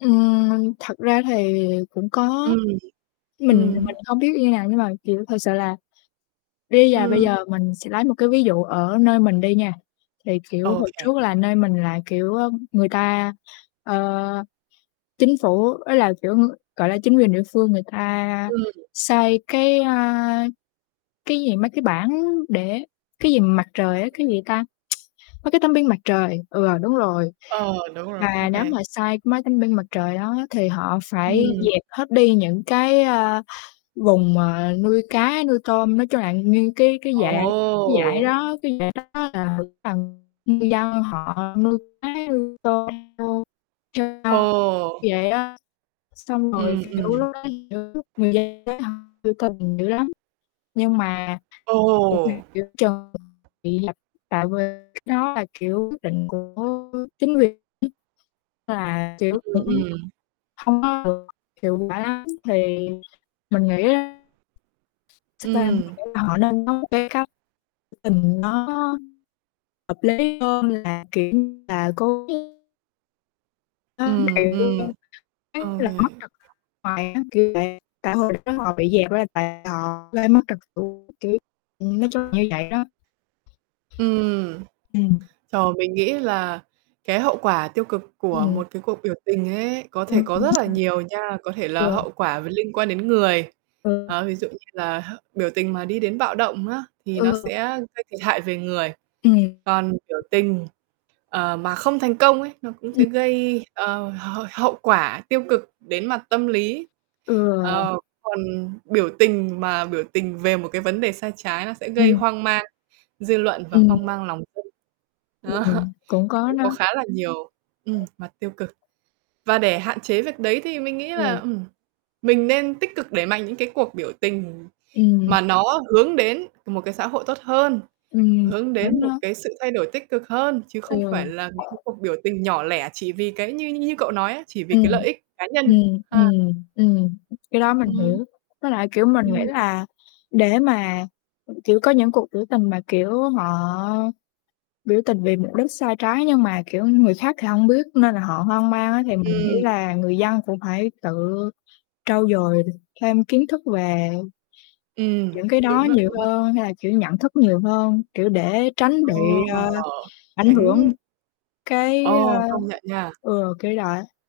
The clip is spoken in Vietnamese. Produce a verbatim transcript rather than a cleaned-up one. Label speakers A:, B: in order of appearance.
A: Ừm, thật ra thì cũng có,
B: Ừm,
A: mình thì
B: ừm.
A: mình không biết như nào, nhưng mà, kiểu, thật sự là đi và bây
B: Ừm.
A: giờ mình sẽ lấy một cái ví dụ ở nơi mình đi nha. Thì, kiểu, hồi
B: OK.
A: trước là nơi mình là, kiểu, ơ, người ta, ơ, chính phủ ý là, kiểu, ưm, gọi là, chính quyền địa phương người ta
B: Ừm.
A: xây cái, a, cái gì, mấy cái bảng để cái gì mà mặt trời á, cái
B: Ừm.
A: gì ta? Mấy cái tấm pin mặt trời, ừ, đúng rồi.
B: Ờ, đúng rồi,
A: Mà
B: OK.
A: nếu mà xây mấy tấm pin mặt trời đó á, thì họ phải
B: Ừm.
A: dẹp hết đi những cái, a, vùng mà nuôi cá, nuôi tôm, nói chung là nguyên cái cái dải cái dải
B: Ồ!
A: đó cái dải đó là cái phần ngư dân họ nuôi cá, nuôi tôm vô trên sông
B: Ồ!
A: vậy á. Xong rồi,
B: Ừm,
A: kiểu,
B: ừm.
A: lúc đó, kiểu, người dân ấy, họ biểu tình dữ lắm, nhưng mà biểu tình
B: Ồ!
A: giữa chừng bị dập, tại vì cái đó là, kiểu, quyết định của chính quyền ấy, là, kiểu,
B: Ừm,
A: cũng hổng
B: ừm.
A: hông có được hiệu quả lắm, thì mình nghĩ nó thật ra
B: Ừm.
A: họ nên có một cái cách [unintelligible] tình nó hợp lý hơn là, kiểu như là, cố [unintelligible] Đó,
B: Ừm,
A: vậy cho
B: ừm,
A: nên, giống như
B: OK.
A: là, mất trực [unintelligible] hoài á, kiểu, tại tại hồi đó họ bị dẹp nên là tại họ gây mất trật, kiểu, ừm, nói chung là như vậy đó.
B: Ừm.
A: Ừm.
B: Trời, mình nghĩ là cái hậu quả tiêu cực của
A: Ừm.
B: một cái cuộc biểu tình ấy, có thể
A: Ừm,
B: có rất là nhiều nha, có
A: [unintelligible]
B: thể là
A: ừ.
B: hậu quả về liên quan đến người.
A: Ừ.
B: Ờ, ví dụ như là h biểu tình mà đi đến bạo động á, thì nó
A: Ừ.
B: sẽ gây thiệt hại về người,
A: Ừm.
B: còn biểu tình, ờ, mà không thành công ấy, nó cũng
A: Ừm.
B: sẽ gây, ờ, h hậu quả tiêu cực đến mặt tâm lý,
A: Ừ.
B: ờ, còn biểu tình mà biểu tình về một cái vấn đề sai trái nó sẽ gây
A: Ừm.
B: hoang mang dư luận và
A: Ừm.
B: hoang mang lòng dân. Đó,
A: Ừm, cũng
B: thì
A: có
B: cũng có
A: nó.
B: khá là nhiều ừm, mặt tiêu cực, và để hạn chế việc đấy thì mình nghĩ là
A: Ừ.
B: ừm, mình nên tích cực đẩy mạnh những cái cuộc biểu tình
A: Ừm.
B: mà nó hướng đến một cái xã hội tốt hơn,
A: Ừm,
B: hướng
A: đúng
B: đến một
A: đó.
B: cái sự thay đổi tích cực hơn, chứ không
A: Ừ.
B: phải là mấy cái cuộc biểu tình nhỏ lẻ chỉ vì cái như như cậu nói á, chỉ vì
A: Ừm,
B: cái lợi ích cá nhân,
A: ừm,
B: ha.
A: ừm, ừm, cái đó mình
B: Ừm.
A: hiểu, với lại, kiểu, mình nghĩ
B: Ừm.
A: là để mà, kiểu, có những cuộc biểu tình mà, kiểu, họ biểu tình vì mục đích sai trái nhưng mà, kiểu, người khác thì hông biết, nên là họ hoang mang á. Thì mình nghĩ
B: Ừm.
A: là người dân cũng phải tự trau dồi thêm kiến thức về
B: Ừm,
A: những cái đó
B: đúng đó,
A: nhiều
B: đúng đó.
A: hơn, hay là, kiểu, nhận thức nhiều hơn, kiểu, để tránh bị,
B: Ồ!
A: ơ, ảnh hưởng
B: Tránh
A: cái,
B: Ồ, công nhận nha.
A: ơ ừ, kiểu đọi á.